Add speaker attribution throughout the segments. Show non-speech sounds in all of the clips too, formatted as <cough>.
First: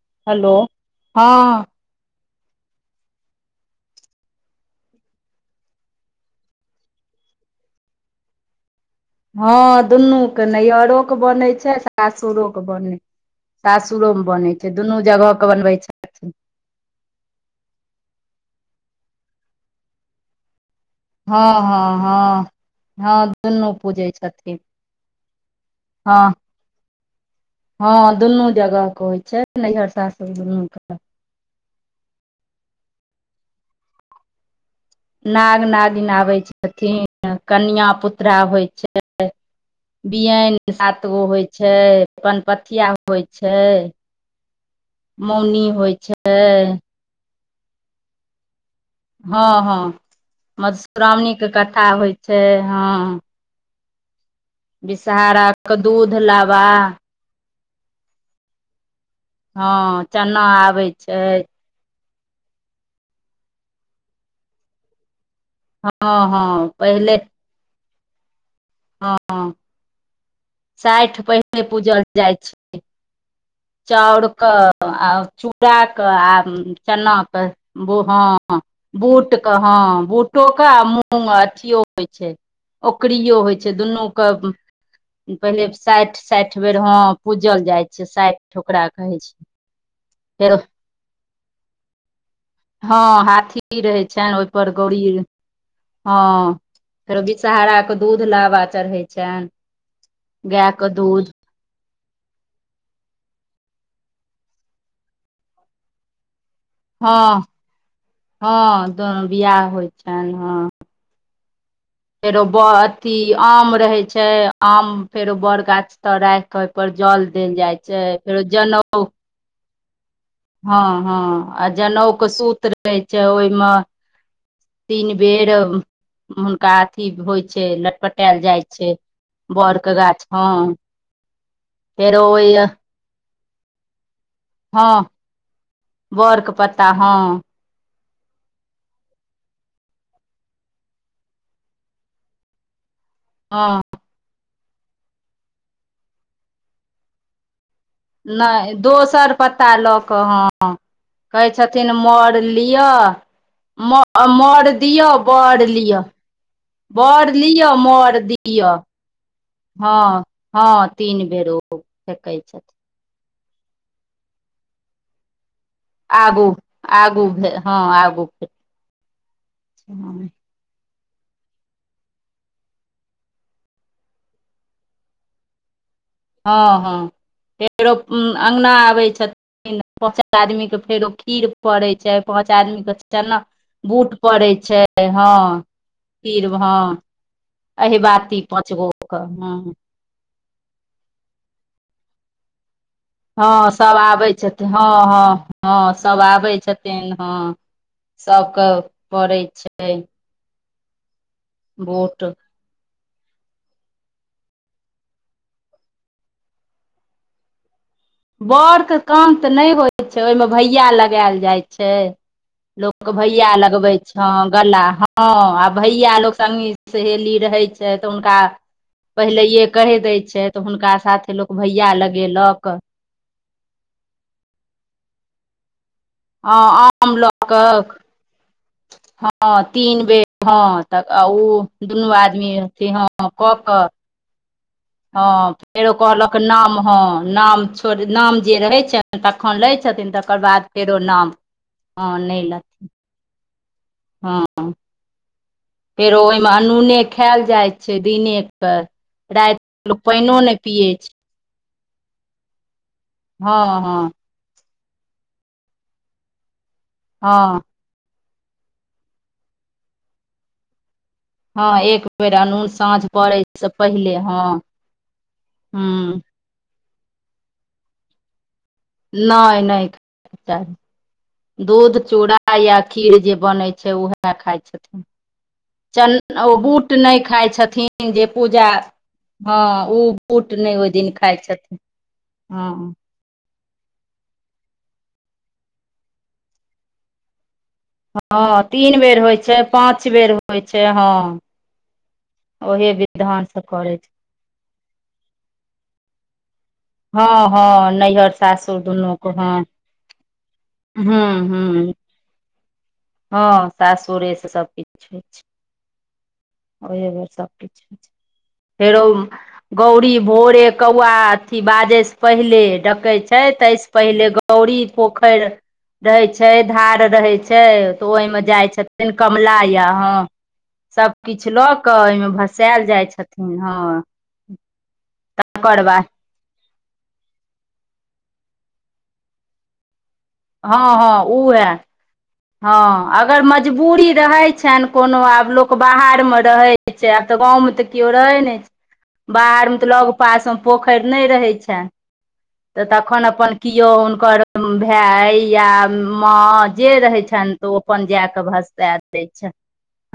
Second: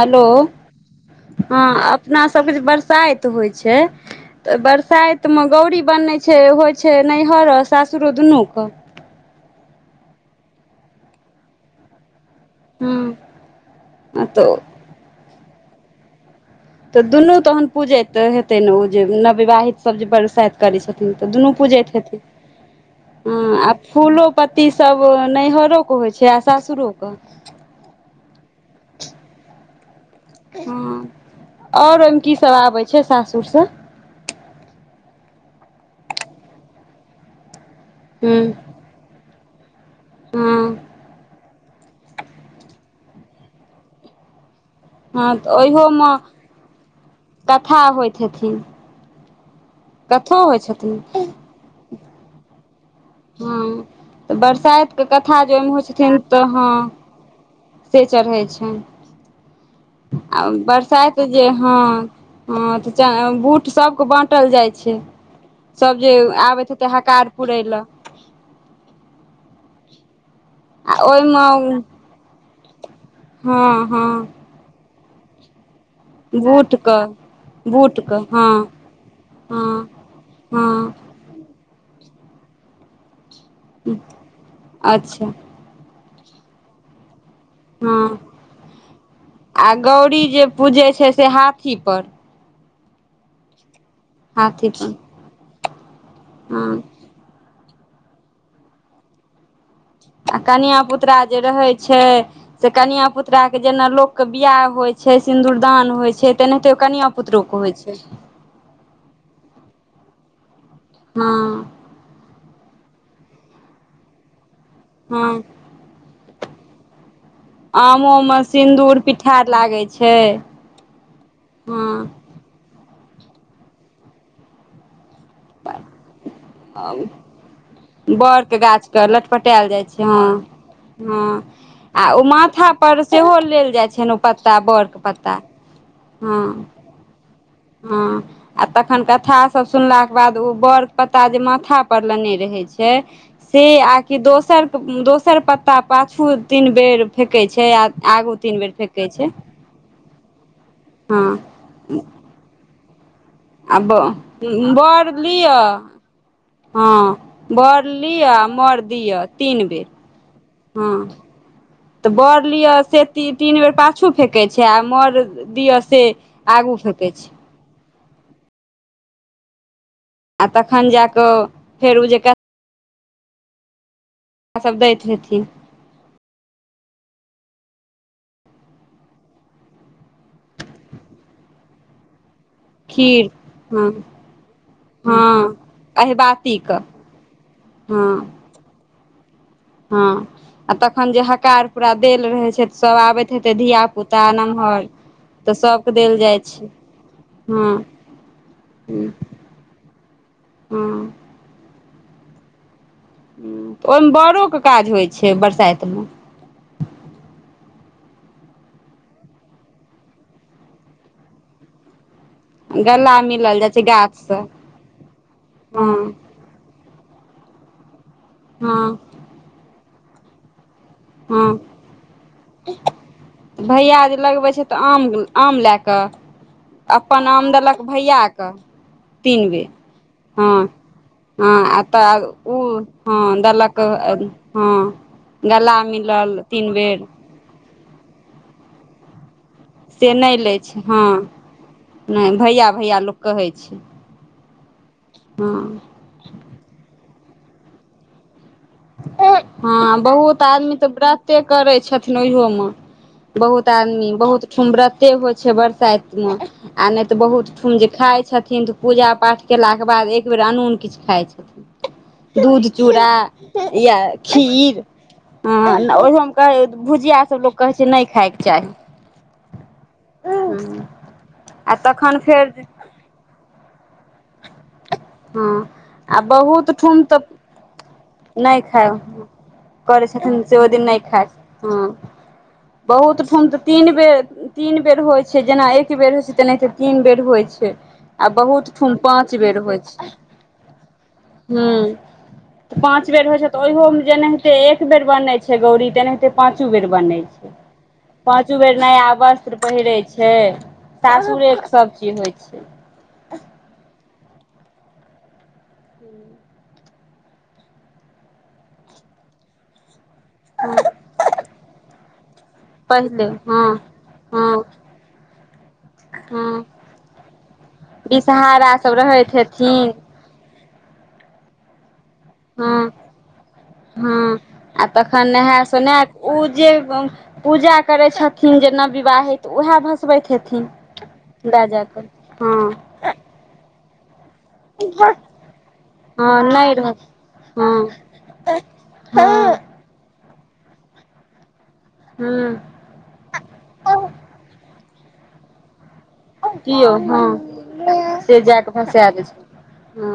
Speaker 1: हलो
Speaker 2: hello
Speaker 1: हँ अपना सबके जे बरसाइत होइ छै, ओय बरसाइतम गौरी बनै छै, होइ छै नैहर सासुर दुनूक?
Speaker 2: हँ, दुनू के नैहरोक के बनै छै सासुरोके। <unintelligible>
Speaker 1: हँ
Speaker 2: सासुरो मे
Speaker 1: तऽ
Speaker 2: बनै छै दुनू जगह के बनबै छै।
Speaker 1: तऽ दुनू तहन पूजैत हेतै ने ओ जे नववाहितसभ जे बरसाइत करै छथिन तऽ
Speaker 2: हँ
Speaker 1: दुनू
Speaker 2: हँ
Speaker 1: पूजैत
Speaker 2: हँ
Speaker 1: हेथिन। हँ
Speaker 2: दुनू
Speaker 1: आ
Speaker 2: पूजै
Speaker 1: फूलो
Speaker 2: छथिन
Speaker 1: पत्ती सब नैहरोे के होइ
Speaker 2: हँ
Speaker 1: छै आ सासुरोे क?
Speaker 2: हँ दुनू जगह के होइ छै नैहर सासुर दुन्नूके।
Speaker 1: और ओयमे की सब आबै छै सासुर स?
Speaker 2: नाग -नागिन आबै छथिन, कनिआ पुत्रा
Speaker 1: हँ
Speaker 2: होइ छै
Speaker 1: हँ
Speaker 2: बियैन सात गो होइ छै, पनपथिया होइ छै
Speaker 1: हँ तऽ
Speaker 2: मौनी होइ
Speaker 1: ओहियोमे
Speaker 2: छै
Speaker 1: कथा होइत हेथिन।
Speaker 2: हँ हँ
Speaker 1: कथो होइ छथिन
Speaker 2: मधुश्रामणीके कथा होइ छै हँ।
Speaker 1: हँ- तऽ, बरसाइतके कथा
Speaker 2: विषहारा
Speaker 1: जे ओयमे
Speaker 2: के
Speaker 1: होइ
Speaker 2: दूध
Speaker 1: छथिन तऽ
Speaker 2: लाबा
Speaker 1: हँ। से चढ़ैत छै
Speaker 2: हँ चना आबै छै।
Speaker 1: जे हँ हँ तऽ बूट सबके बाँटल जाइ छै। सभ जे
Speaker 2: हँ हँ
Speaker 1: आबैत हेते
Speaker 2: पहिले
Speaker 1: हकार पुरै लए।
Speaker 2: हँ।
Speaker 1: आ
Speaker 2: साठि पहिने
Speaker 1: ओहिमे
Speaker 2: पूजल जाइ छै
Speaker 1: हँ हँ
Speaker 2: चाउर क आ। द कऽ आ
Speaker 1: बूटके
Speaker 2: चनाके
Speaker 1: बूटके हँ
Speaker 2: बूहँ। बूटके हँ बूटोे आ
Speaker 1: हँ
Speaker 2: मु। मूग अथियो होइ छै ओकरीयो होइ छै दुनू के
Speaker 1: अच्छा
Speaker 2: पहिले साठि-साठि बेर हम
Speaker 1: ह
Speaker 2: छै
Speaker 1: आ गौरी जे
Speaker 2: फेर
Speaker 1: पूजै छै से हाथी पर। <inaudible>
Speaker 2: हँ हाथीपी रहै छनि ओहिपर गौरी हँ
Speaker 1: हँ
Speaker 2: फेर विषहहाराके दूध लाबा चढ़ै छै
Speaker 1: आ कनिआ पुतरा जे रहै छै। से कनिया पुतरााक के जेना लोकके बियाह होइत छै सिन्दूरदान होइ छै तेनाहिते कनिआ पुतरोके होइ छै
Speaker 2: ह बियाह होइ छनि ह
Speaker 1: हँ
Speaker 2: फेरो बड़ अथी आम रहैत छै आम
Speaker 1: हँ
Speaker 2: फेरो बड़ गाछ तर राखि क पर जल देल जाइ छै
Speaker 1: आमोमे
Speaker 2: फेर
Speaker 1: सिन्दूर
Speaker 2: जनेउ
Speaker 1: पिठार लागै छै
Speaker 2: हँ हँ आ
Speaker 1: हँ
Speaker 2: जनेउ के सूत रहे छै ओहिमे तीन बेर हुनका अथी होइ छै लटपटायल
Speaker 1: बड़के
Speaker 2: जाइ छै
Speaker 1: गाछके लटपटायल जाइ
Speaker 2: बड़के
Speaker 1: छै
Speaker 2: गाछ हँ
Speaker 1: हँ आ
Speaker 2: फेरो
Speaker 1: ओ
Speaker 2: ओहि
Speaker 1: माथा पर सेहो लेल जाइत छनि ओ पत्ता बड़के पत्ता हँ
Speaker 2: बड़के पत्ता हँ
Speaker 1: हँ आ तखन कथा सभ सुनलाके बाद ओ बड़के पत्ता जे माथापर लेने रहैत छै से
Speaker 2: हँ
Speaker 1: आकि दोसर दोसर पत्ता पा फूल तीन बेर फेेकै छै आ आगू तीन बेर
Speaker 2: नहि
Speaker 1: फेकै छै
Speaker 2: दोसर पत्ता ल क ह
Speaker 1: हँ
Speaker 2: कहै छथिन मर किआ
Speaker 1: आ
Speaker 2: म मर दियअ
Speaker 1: बर
Speaker 2: बड़ लिअ
Speaker 1: हँ
Speaker 2: बड़ लिअ
Speaker 1: बर
Speaker 2: मर
Speaker 1: लिअ आ
Speaker 2: दिअ
Speaker 1: मर दिअ तीन बेर
Speaker 2: हँ हँ तीन बेर ओ
Speaker 1: तऽ बर
Speaker 2: फकैत छथि
Speaker 1: लिअ से तीन बेर पाछू फेक छै आ मर दियअ
Speaker 2: आगू आगू हँ आगू के
Speaker 1: आ तखन जाके फेर उ जे सभ दैत हेथिन
Speaker 2: हँ हँ फेरो अङ्गना आबैत छथिन पाँच आदमीके फेरो खीर पोरई छै पाँच आदमी के
Speaker 1: खीर
Speaker 2: चना
Speaker 1: हँ
Speaker 2: बूट पड़े छै हँ
Speaker 1: अहिबासी क
Speaker 2: अही बात पाँच गोे ह
Speaker 1: हँ आ तखन जे हकार पूरा देल रहे छै त सब आबे
Speaker 2: हँ सभ आबै छथिन हँ हँ
Speaker 1: तऽ सभके
Speaker 2: हँ
Speaker 1: देल
Speaker 2: सभ
Speaker 1: जाइ
Speaker 2: आबै
Speaker 1: छै
Speaker 2: छथिन हँ सभके पड़ै छै
Speaker 1: हं।
Speaker 2: बोट।
Speaker 1: ओहि मे बड़ो के काज होइ छैय बरसाइत मे।
Speaker 2: बड़के काम तऽ नहि होइ छैय ओहिमे भैया लगैल जाइ छैय। लोक के
Speaker 1: गला
Speaker 2: भैया
Speaker 1: मिलल जाइ छै
Speaker 2: लगबै छ
Speaker 1: गाछसँ
Speaker 2: गला ह आ
Speaker 1: हँ
Speaker 2: भैया लोक। सङ्गी सहेली रहैय छैय तऽ हुनका।
Speaker 1: हां।
Speaker 2: पहिलेैये कहि दैय छैय तऽ हुनका साथे
Speaker 1: हँ
Speaker 2: लोक भैया लगेलक।
Speaker 1: भैया जे लगबैय छैय तऽ आम आम लए कऽ।
Speaker 2: हँ
Speaker 1: अपन
Speaker 2: लऽ
Speaker 1: आम देलक
Speaker 2: कऽ
Speaker 1: भैया क। तीन
Speaker 2: हँ
Speaker 1: बेर
Speaker 2: तीन बेर हँ
Speaker 1: हं
Speaker 2: तऽ ओ
Speaker 1: हं आ
Speaker 2: दुनू
Speaker 1: तऽ
Speaker 2: आदमी
Speaker 1: ओ
Speaker 2: अथी हँ
Speaker 1: हं देलक। हं।
Speaker 2: हं फेरो कहलक नाम हं नाम छोड़ नाम जे रहे छैय। तखन लैय छथिन
Speaker 1: से नहि
Speaker 2: तकर
Speaker 1: लै
Speaker 2: बाद
Speaker 1: छै
Speaker 2: फेरो
Speaker 1: हँ
Speaker 2: नाम हं नहि लै।
Speaker 1: भैया लोक कहैय छैय।
Speaker 2: हं
Speaker 1: हं।
Speaker 2: फेरो ओहिमे अनूने खायल जाइत छैय दिने। तऽ राति लोक पाइनो नहि पियै छैय।
Speaker 1: के करैय छथिन ओहियो मे
Speaker 2: हँ
Speaker 1: बहुत
Speaker 2: हँ
Speaker 1: आदमी बहुत। बहुत ठुम होइ छैय बरसाइत मे आ नै त बहुत
Speaker 2: हँ
Speaker 1: ठम जे खाइ छथिन। पूजा पाठ केला के बाद एक बेर अनून किछ खाइ छैय।
Speaker 2: हं एक बेर अनून सांझ पड़ैत।
Speaker 1: या खीर हं
Speaker 2: हूँ
Speaker 1: ओहिओ मे। <unintelligible> भुजिया सब लोक कहै छैय नै खााइ के चाही।
Speaker 2: नै नै खाइ के चाही
Speaker 1: आ
Speaker 2: दूध
Speaker 1: तखन
Speaker 2: चूड़ा
Speaker 1: फेर
Speaker 2: या। खीर जे बनैय छैय उहे खाइ छथिन।
Speaker 1: हं
Speaker 2: चन
Speaker 1: आ
Speaker 2: ओ
Speaker 1: बहुत
Speaker 2: बूट
Speaker 1: ठुम
Speaker 2: नहि
Speaker 1: त
Speaker 2: खाइ छथिन जे
Speaker 1: नै
Speaker 2: पूजा
Speaker 1: खाइब।
Speaker 2: हँ
Speaker 1: करैय
Speaker 2: ओ
Speaker 1: छथिन
Speaker 2: बूट
Speaker 1: से ओ
Speaker 2: नहि
Speaker 1: दिन
Speaker 2: ओहि
Speaker 1: नै खाइत
Speaker 2: खाइ छथिन
Speaker 1: हं
Speaker 2: हँ
Speaker 1: बहुत ठुन त। तीन बेर तीन बेर होइ छैय जेना एक बेर होइ छैय तेनाहिते तीन बेर होइ छैय।
Speaker 2: हं तीन बेर होइ छैय पाँच बेर होइ छैय हं।
Speaker 1: हं पाँच बेर होइ छैय त ओहियो
Speaker 2: करै
Speaker 1: मे
Speaker 2: छै
Speaker 1: जेने। हिते एक बेर बनैय छैय गौरी तेनाहिेते पाँचो बेर। बनैय
Speaker 2: हँ
Speaker 1: छैय
Speaker 2: हँ नैहर
Speaker 1: पाँचो बेर
Speaker 2: सासुर
Speaker 1: नया
Speaker 2: दुनू के हँ
Speaker 1: वस्त्र पहिरै छैय।
Speaker 2: हूँ
Speaker 1: सासुरे के सब चीज होइ छैय।
Speaker 2: हं सासुरे से सब किछ होइ छैय।
Speaker 1: हूं <inaudible>
Speaker 2: ओहे बेर सब किछु होइ छैय फेरो गौरी। भोरे कौआ अथी बाजेैय स पहिले। डकैय
Speaker 1: पहिले
Speaker 2: छैय
Speaker 1: हँ
Speaker 2: तै सऽ पहिले
Speaker 1: हँ
Speaker 2: गौरी पोखरि। रहै
Speaker 1: हँ
Speaker 2: छैय धार रहैय छैय त ओइमे जाइ
Speaker 1: बिषहारा सब
Speaker 2: छथिन
Speaker 1: रहैत
Speaker 2: कमला
Speaker 1: हेथिन
Speaker 2: याहां। हं सभ किछ ल क अहिमे।
Speaker 1: हँ
Speaker 2: भसैल जाइ छथिन हं तकर बाद।
Speaker 1: उ जे गं पूजा करैय छथिन जे नव विवाहित उएह भसबैत हेथिनह
Speaker 2: हँ हँ उहे, हँ अगर मजबूरी रहैछ छनि कोनो आब लोक बाहरमे
Speaker 1: हँ नहि रह
Speaker 2: रहैत छै आब तऽ गाँवमे त
Speaker 1: हँ
Speaker 2: किओ रहै नै छै।
Speaker 1: हँ
Speaker 2: बाहर मे त लग पासमे पोखरि नै रहै छैन।
Speaker 1: हूँ।
Speaker 2: त तखन अपन किओ हुनकर भाए या माँ
Speaker 1: की
Speaker 2: जे
Speaker 1: यौ
Speaker 2: रहै छनि त ओ अपन
Speaker 1: हँ
Speaker 2: जा
Speaker 1: से
Speaker 2: क
Speaker 1: कऽ
Speaker 2: भंसबा
Speaker 1: भसा
Speaker 2: दै
Speaker 1: छै
Speaker 2: छनि।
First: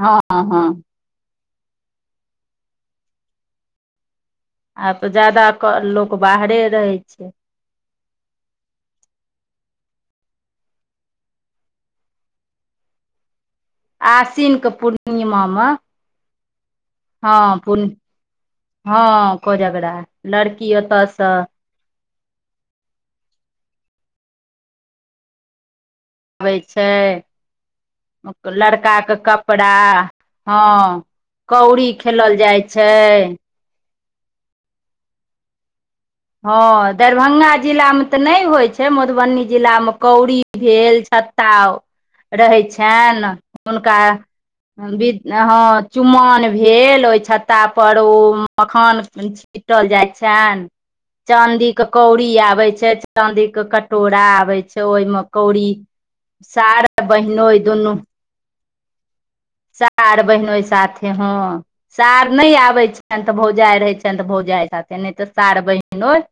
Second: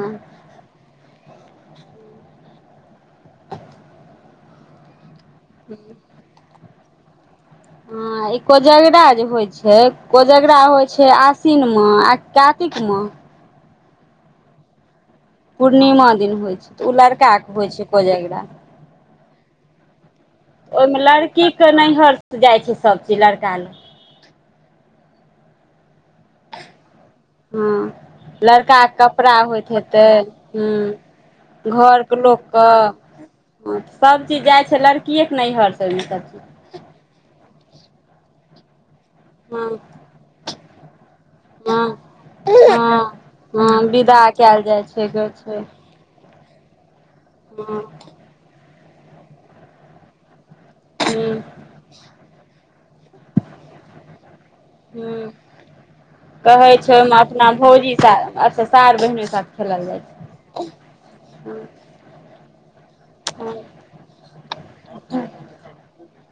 Speaker 2: हँ हँ हँ। आब त जादा लोक बाहरे रहै छै।
Speaker 1: हं। ई कोजगरा जे होइ छै, कोजगरा होइ छै आश्विनमे आ कि कातिकमे।
Speaker 2: आसिनके पूर्णि मा मे।
Speaker 1: पूर्णिमा दिन होइ छै, ओ लड़काके होइ छै
Speaker 2: पूर्णि
Speaker 1: कोजगरा।
Speaker 2: हँ कोजगरा, लड़की ओतऽ सँ
Speaker 1: के नैहर सं जाइ छै सभ चीज लड़का ल
Speaker 2: अबै छै,
Speaker 1: हँ
Speaker 2: लड़का
Speaker 1: लड़काके
Speaker 2: के
Speaker 1: होइत
Speaker 2: कपड़ा,
Speaker 1: हेतै
Speaker 2: हँ
Speaker 1: हूँ
Speaker 2: कौड़ी खेलल जाइ छै।
Speaker 1: सभ चीज जाइ छै लड़किए के नैहरसँ ने
Speaker 2: हँ, दैरभंगा जिला मे त नै होइ छै। मधुबनी
Speaker 1: हँ
Speaker 2: जिलामे कौड़ी भेल, छत्ता
Speaker 1: हँ
Speaker 2: रहै
Speaker 1: हँ
Speaker 2: छनि
Speaker 1: हँ
Speaker 2: हुनका
Speaker 1: विदा कयल जाइ छै ग
Speaker 2: बिध
Speaker 1: छै
Speaker 2: हं चुमाओन भेल ओइ छत्ता
Speaker 1: हँ
Speaker 2: पर ओ मखान छीटल जाइ छैन।
Speaker 1: हूँ
Speaker 2: चांदी के कौड़ी आबै छै, चांदी के कटोरा आबै छै ओहिमे
Speaker 1: हूँ
Speaker 2: कौड़ी
Speaker 1: कहै
Speaker 2: सार
Speaker 1: छै ओहिमे अपना
Speaker 2: बहिनोइ दुनू
Speaker 1: भौजी सा अच्छा सार बहिनो साथ खेलल जाइ
Speaker 2: सार बहिनोइ साथे,
Speaker 1: छै
Speaker 2: हँ सार नहि आबै छैन तऽ
Speaker 1: हँ
Speaker 2: भौजाइ रहै छैन तऽ भौजाइ साथे नहि तऽ सार बहिनोइ।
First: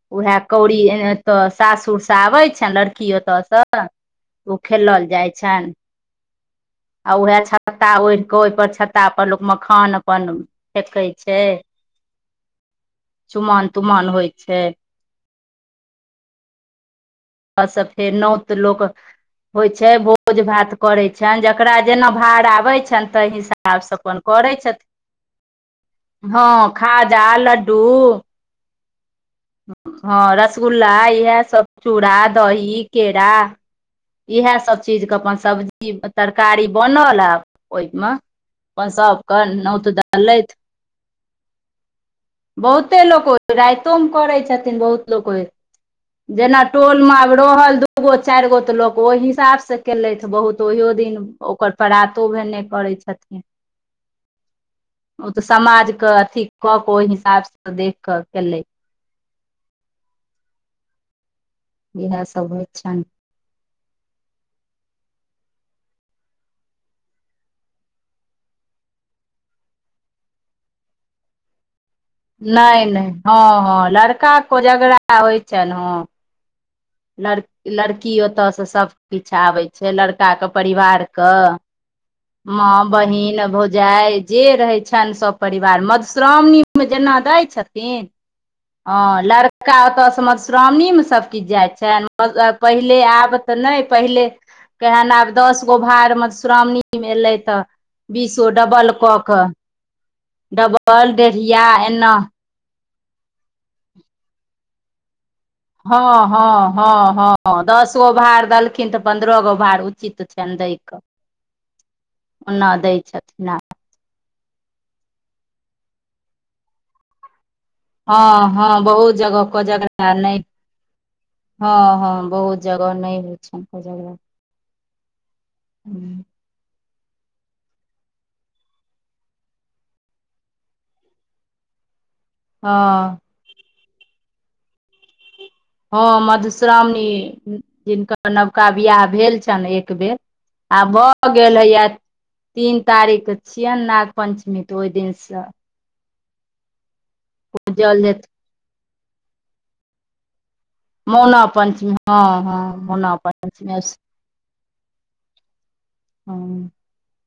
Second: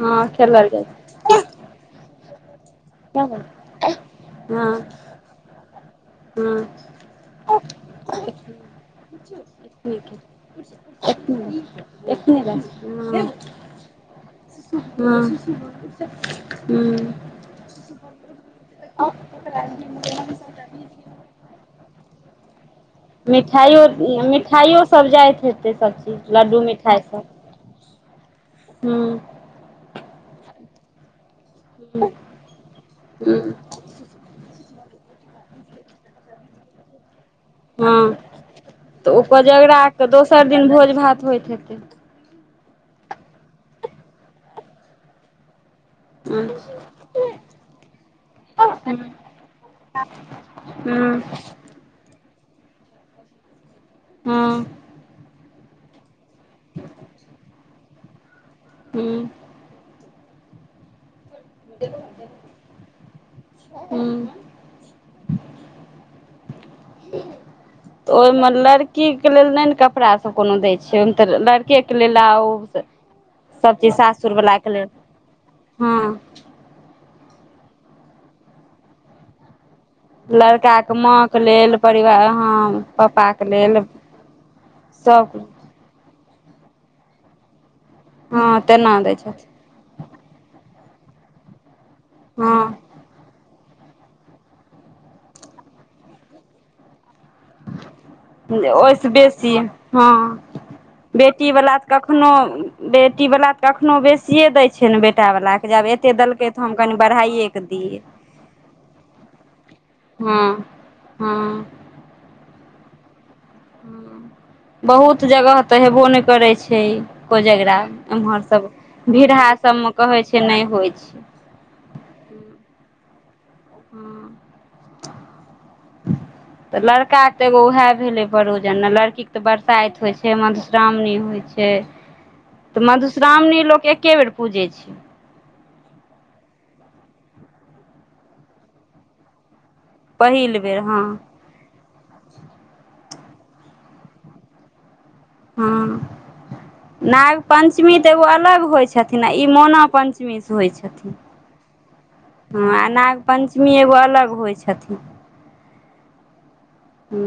Speaker 1: हँ
Speaker 2: उएह
Speaker 1: खेलल
Speaker 2: कौड़ी
Speaker 1: जाइ
Speaker 2: तऽ सासुर सँ आबै छैन लड़की की ओतऽ
Speaker 1: छै
Speaker 2: स, ओ
Speaker 1: हँ
Speaker 2: खेलल जाइ छैन
Speaker 1: हँ
Speaker 2: आ उएह छत छत्ता ओढ़ कऽ ओहिपर छत्ता पर लोक
Speaker 1: एखने
Speaker 2: मखान अपन फेेकै छै।
Speaker 1: एखने एखने
Speaker 2: चुमाओन तुमाओन होइ छै।
Speaker 1: हुँ हुँ।
Speaker 2: ओ से फेर नौत लोक होइ छै भोज भात करैत छनि जेकरा जेना भार आबैत छनि ताहि
Speaker 1: मिठाईओ
Speaker 2: हिसाबसँ अपन करै
Speaker 1: मिठाईओ
Speaker 2: छथिन
Speaker 1: सभ जाइत हेतै सभ चीज
Speaker 2: हँ
Speaker 1: लड्डू मिठाई सभ।
Speaker 2: खाजा लड्डू
Speaker 1: हूँ।
Speaker 2: हँ रसगुल्ला इएह सब
Speaker 1: हूँ
Speaker 2: चूड़ा दही केरा इएह सभ चीजके अपन सब्जी तरकारी बनल आ ओहिमे
Speaker 1: हँ
Speaker 2: अपन
Speaker 1: तऽ ओ
Speaker 2: सबके नोत द
Speaker 1: कोजगराके दोसर
Speaker 2: एलैथ
Speaker 1: दिन भोज भात होइत हेतै।
Speaker 2: बहुते लोक ओहि रातिमे करै छथिन बहुत लोक ओहि
Speaker 1: <inaudible>
Speaker 2: जेना टोल में आब रहल दूगो चारि गो तऽ लोक ओहि हिसाब से केलेथि, बहुत ओहियो दिन
Speaker 1: हूँ
Speaker 2: ओकर परातो भेने करै छथिन।
Speaker 1: हुँ।
Speaker 2: ओ तऽ समाज क अथी कऽ के ओहि हिसाब से देख कऽ केलैथ।
Speaker 1: हुँ
Speaker 2: इएह सब होइ छनि
Speaker 1: <unintelligible> हुँ तऽ ओइमे लड़की के लेल नय ने कपड़ा सब कोनो दै छै ओहिमे तऽ लड़ केक लैल आउत
Speaker 2: नहि नहि हँ
Speaker 1: सब
Speaker 2: हँ
Speaker 1: चीज सासुर
Speaker 2: लड़का
Speaker 1: वालाक के लेल
Speaker 2: कोजगरा होइ छनि
Speaker 1: हुँ
Speaker 2: हँ लड़ लड़की ओतऽ से सब किछ आबै छैय। छैय लड़का के
Speaker 1: लड़काके
Speaker 2: परिवार के
Speaker 1: माँके लेल परिवार हँ
Speaker 2: माँ
Speaker 1: पप्पाके
Speaker 2: बहिन
Speaker 1: लेल
Speaker 2: भौजाइ। जे रहै छनि
Speaker 1: सब
Speaker 2: सभ परिवार। आर मधुश्रावणी में जेना दै छथिन
Speaker 1: हँ तेना दै
Speaker 2: हँ लड़
Speaker 1: छथिन
Speaker 2: का ओतय सँ मधुश्रावणी में सभ किछु जाइ छनि
Speaker 1: हँ
Speaker 2: पहिले आब। तऽ नहि पहिले केहेन आब दस गो भार मधुश्रावणी में एयलै तऽ बीसो डबल
Speaker 1: ओहिसँ
Speaker 2: कऽ कऽ
Speaker 1: बेसी हुँ
Speaker 2: डबल डेढ़िया
Speaker 1: बेटीवला तऽ
Speaker 2: एना
Speaker 1: कखनो बेटी वाला तऽ कखनो बेसिये दय छैय ने बेटा वाला के जब एते
Speaker 2: हँ हॅ
Speaker 1: देलकै तऽ हम कनि
Speaker 2: हँ
Speaker 1: बढ़ाइए कऽ
Speaker 2: हँ दस
Speaker 1: दियै
Speaker 2: गो भार देलखिन तऽ पन्द्रह गो भार उ चित छनि दैय के
Speaker 1: हुँ
Speaker 2: ना दै छथिन आ
Speaker 1: बहुत जगह तऽ हेबो नहि करै छैय इ कोजगड़ा। इमहर
Speaker 2: हँ
Speaker 1: सब
Speaker 2: हँ बहुत जगह
Speaker 1: भिड़हा सब मे
Speaker 2: कोजगरा
Speaker 1: कहै छै नहि होइ छै।
Speaker 2: हँ हँ बहुत जगह नहि होइ छैय कोजगड़ा। हू
Speaker 1: त लड़का के तऽ एगो वएह भेलै परोजन न लड़कीके तऽ बरसाइत होइ छैय मधुश्रावणी होइ छैय तऽ
Speaker 2: हँ
Speaker 1: मधुश्रावणी लोक एके बेर पूजै छैय।
Speaker 2: हँ मधुश्रावणी जिनकर नवका बियाह भेल छनि एक। एकबेर
Speaker 1: पहिल बेर
Speaker 2: आब
Speaker 1: हँ
Speaker 2: भ गेल हैया तीन तारीख के छियैन नाग पञ्चमी तऽ ओहि दिन सँ।
Speaker 1: हँ नाग पञ्चमी
Speaker 2: पूजल
Speaker 1: तऽ एगो
Speaker 2: जेत
Speaker 1: अलग होइ छथिन। छथिन आ ई मोना पञ्चमी सँ होइ छथिन।
Speaker 2: मोना पञ्चमी हँ हँ
Speaker 1: आ
Speaker 2: मोना
Speaker 1: नाग
Speaker 2: पञ्चमी
Speaker 1: एगो
Speaker 2: स
Speaker 1: अलग होइ छथिन
Speaker 2: हँ
Speaker 1: ह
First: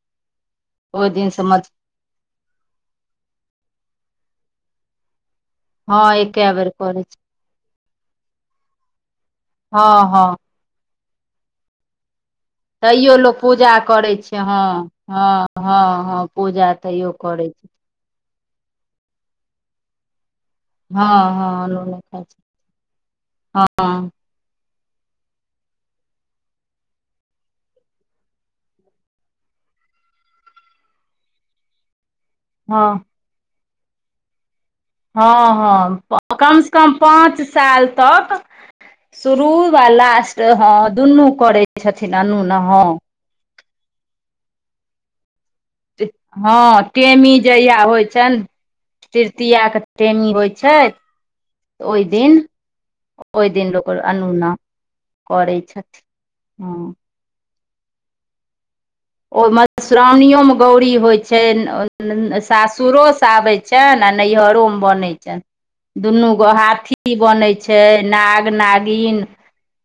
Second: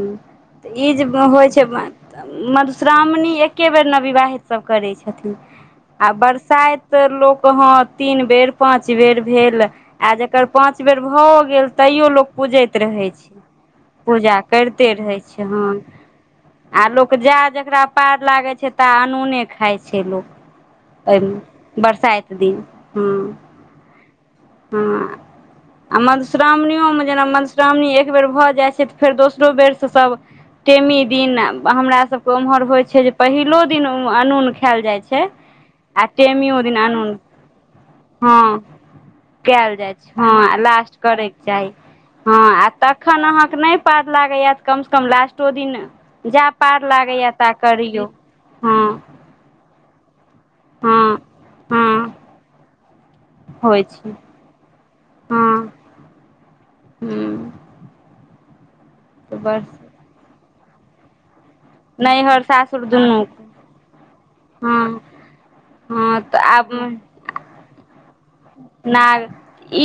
Speaker 1: तऽ ई जे होइ
Speaker 2: मध
Speaker 1: छैय मधुश्रावणी एक्के बेर नविवाहित सभ करैत छथिन।
Speaker 2: हँ
Speaker 1: आ
Speaker 2: एके बेर
Speaker 1: बरसाइत
Speaker 2: करै छै
Speaker 1: लोक हँ तीन बेर पााँच बेर भेल।
Speaker 2: हँ
Speaker 1: आ
Speaker 2: हँ
Speaker 1: जकर पांच बेर भओ गेल तैयो लोको पूजैत रहै
Speaker 2: तैयो
Speaker 1: छै
Speaker 2: लोक पूजा करै छै
Speaker 1: पूजा।
Speaker 2: हँ
Speaker 1: कैरते रहय छय,
Speaker 2: हँ
Speaker 1: हाँ।
Speaker 2: हँ हँ पूजा
Speaker 1: आ
Speaker 2: तैयो
Speaker 1: लोक जा
Speaker 2: करै छै
Speaker 1: जकरा पार लागै छै ता अनूने खााय छै लोक।
Speaker 2: हँ
Speaker 1: ओहिमे,
Speaker 2: हँ आलू नहि खाइ
Speaker 1: बरसाइत
Speaker 2: छै
Speaker 1: दिन, हूं
Speaker 2: हँ
Speaker 1: हँ आ मधुश्रावणिओमे जेना मधुश्रावणी एक बेर भऽ जाइ छै तऽ फेर दोसरो बेरसँ सभ टेमी दिन हमरा सभके ओम्हर होइत छै
Speaker 2: हँ
Speaker 1: जे पहिलो दिन अनून खाएल जाइत छैय
Speaker 2: हँ हँ कम स कम पाँच साल तक।
Speaker 1: हँ
Speaker 2: शुरू
Speaker 1: कयल
Speaker 2: वा
Speaker 1: जाइ छै
Speaker 2: लास्ट
Speaker 1: आ
Speaker 2: हँ
Speaker 1: लास्ट
Speaker 2: दुनू करै छथिन अनूना हँ
Speaker 1: अखन अहाँके नहि पार लागैया कम से कम लास्टो दिन जा
Speaker 2: हँ
Speaker 1: पार लागैए
Speaker 2: टेमी
Speaker 1: ता
Speaker 2: जहिया होइ
Speaker 1: करियौ
Speaker 2: छनि,
Speaker 1: हँ
Speaker 2: तृतीय के। टेमी होइ छैयऽ
Speaker 1: हँ हँ
Speaker 2: ओइ दिन। ओहि दिन
Speaker 1: होइ
Speaker 2: लोक और
Speaker 1: छै
Speaker 2: अनुना करैय छथिन। हँ
Speaker 1: हूं।
Speaker 2: ओ मधुश्रावणीयो में गौरी होइ छैय। छैय अ न अ
Speaker 1: नैहर सासुर
Speaker 2: सासुरो स
Speaker 1: दुनूके
Speaker 2: आबैत छैन आ नैहरो मे
Speaker 1: हँ
Speaker 2: बनैत छैन
Speaker 1: हँ
Speaker 2: दुनू
Speaker 1: तऽ
Speaker 2: गो
Speaker 1: आब
Speaker 2: हाथी बनैय छैय, नाग-नागिन।
Speaker 1: नाग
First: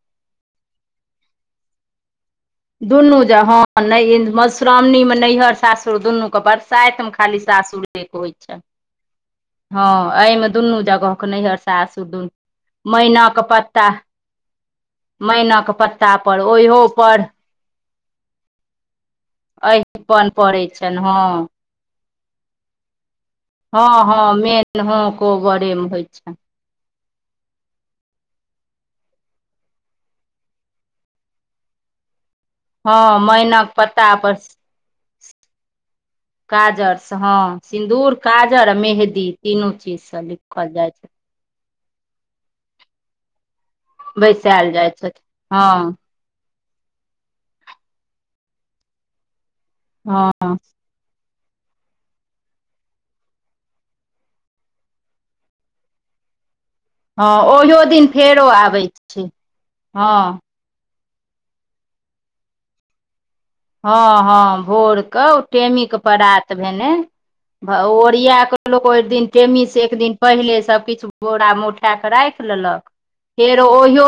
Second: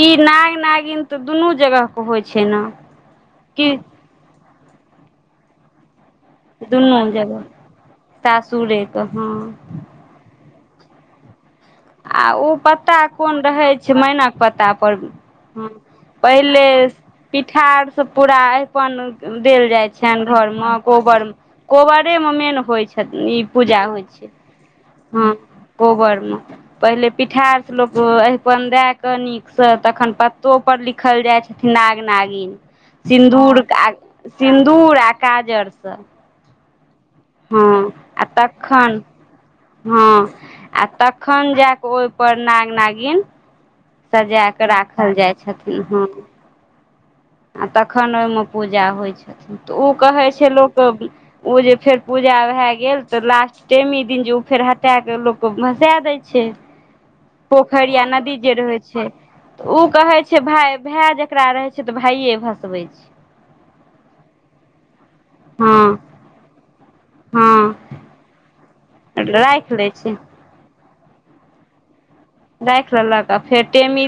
Speaker 1: ई नाग नागिन तऽ दुनू जगह होइ छैय न।
Speaker 2: दुनू ज हं नय मधुश्रावणी मे नैहर सासुर दुनू ओ
Speaker 1: दुनू
Speaker 2: बरसाइत मे खाली
Speaker 1: जगह
Speaker 2: सासुर के होइ छैय।
Speaker 1: सासुरेके हँ
Speaker 2: हं एइ मे दुनू जगह के नैहर सासुर।
Speaker 1: आ ओ
Speaker 2: दुनू
Speaker 1: पत्ता कोन
Speaker 2: मैनाक
Speaker 1: रहै
Speaker 2: पत्ता,
Speaker 1: छै मैनाक पत्ता पर
Speaker 2: मैनक प। ्ता पर ओहयो पर
Speaker 1: पिठार स पूरा अरिपन देल जाइ छनि
Speaker 2: अहिपन
Speaker 1: घर
Speaker 2: पड़ै
Speaker 1: मे,
Speaker 2: छनि हँ
Speaker 1: गोबर मे कोबरे मे मेन होइ छथिन ई। पूजा
Speaker 2: हँ
Speaker 1: होइ
Speaker 2: हँ
Speaker 1: छैय
Speaker 2: मेन हँ
Speaker 1: हूं
Speaker 2: कोबरेमे होइ
Speaker 1: कोबर
Speaker 2: छनि
Speaker 1: मे। पहिले पिठार सऽ लोक अरिपन दए कऽ नीक सऽ तखन पत्तो पर लिख लिखल जाय छथिन नाग-नागिन।
Speaker 2: हँ
Speaker 1: सिन्दूर,
Speaker 2: मैनाक पत्ता
Speaker 1: सिन्दूर आ काजर सऽ
Speaker 2: काजर सँ हं। सिन्दूर, काजर आ
Speaker 1: तखन
Speaker 2: मेहदी तीनू चीज
Speaker 1: हँ
Speaker 2: सँ लिखल
Speaker 1: आ
Speaker 2: जाय छैय।
Speaker 1: तखन जा कऽ ओहि पर नाग-नागिन सजा क
Speaker 2: बैसायल
Speaker 1: राखल
Speaker 2: छथि
Speaker 1: जाइ छथिन
Speaker 2: हँ
Speaker 1: हं आ तखन ओहिमे पूजा होइ छथिन। तऽ ओ कहै
Speaker 2: हँ
Speaker 1: छैय लोक ओ जे फेर पूजा भय गेल ते लास्ट टेमी दिन जे उ फेर हटा के लोक के भसा दैय छैय। छै।
Speaker 2: हँ ओहियो
Speaker 1: पोखरि या
Speaker 2: दिन
Speaker 1: नदी
Speaker 2: फेरो
Speaker 1: जे रहैय
Speaker 2: आबै
Speaker 1: छैय
Speaker 2: छै
Speaker 1: तऽ ओ
Speaker 2: हँ
Speaker 1: कहै छैय भाय, भाै जेकरा रहैय छैय तऽ भाइए भसबै छैय।
Speaker 2: हं, हं भोर कऽ, ओ टेमी
Speaker 1: हँ
Speaker 2: के परात भेने
Speaker 1: हँ
Speaker 2: ओरिया कऽ। लोक ओहि दिन टेमी
Speaker 1: राखि
Speaker 2: सऽ
Speaker 1: लै
Speaker 2: एक
Speaker 1: छै
Speaker 2: दिन पहिले सब किछ बोरा मे उठा कऽ राइख लेलक।
Speaker 1: राखि आ
Speaker 2: फेर
Speaker 1: टेमी
Speaker 2: ओहियो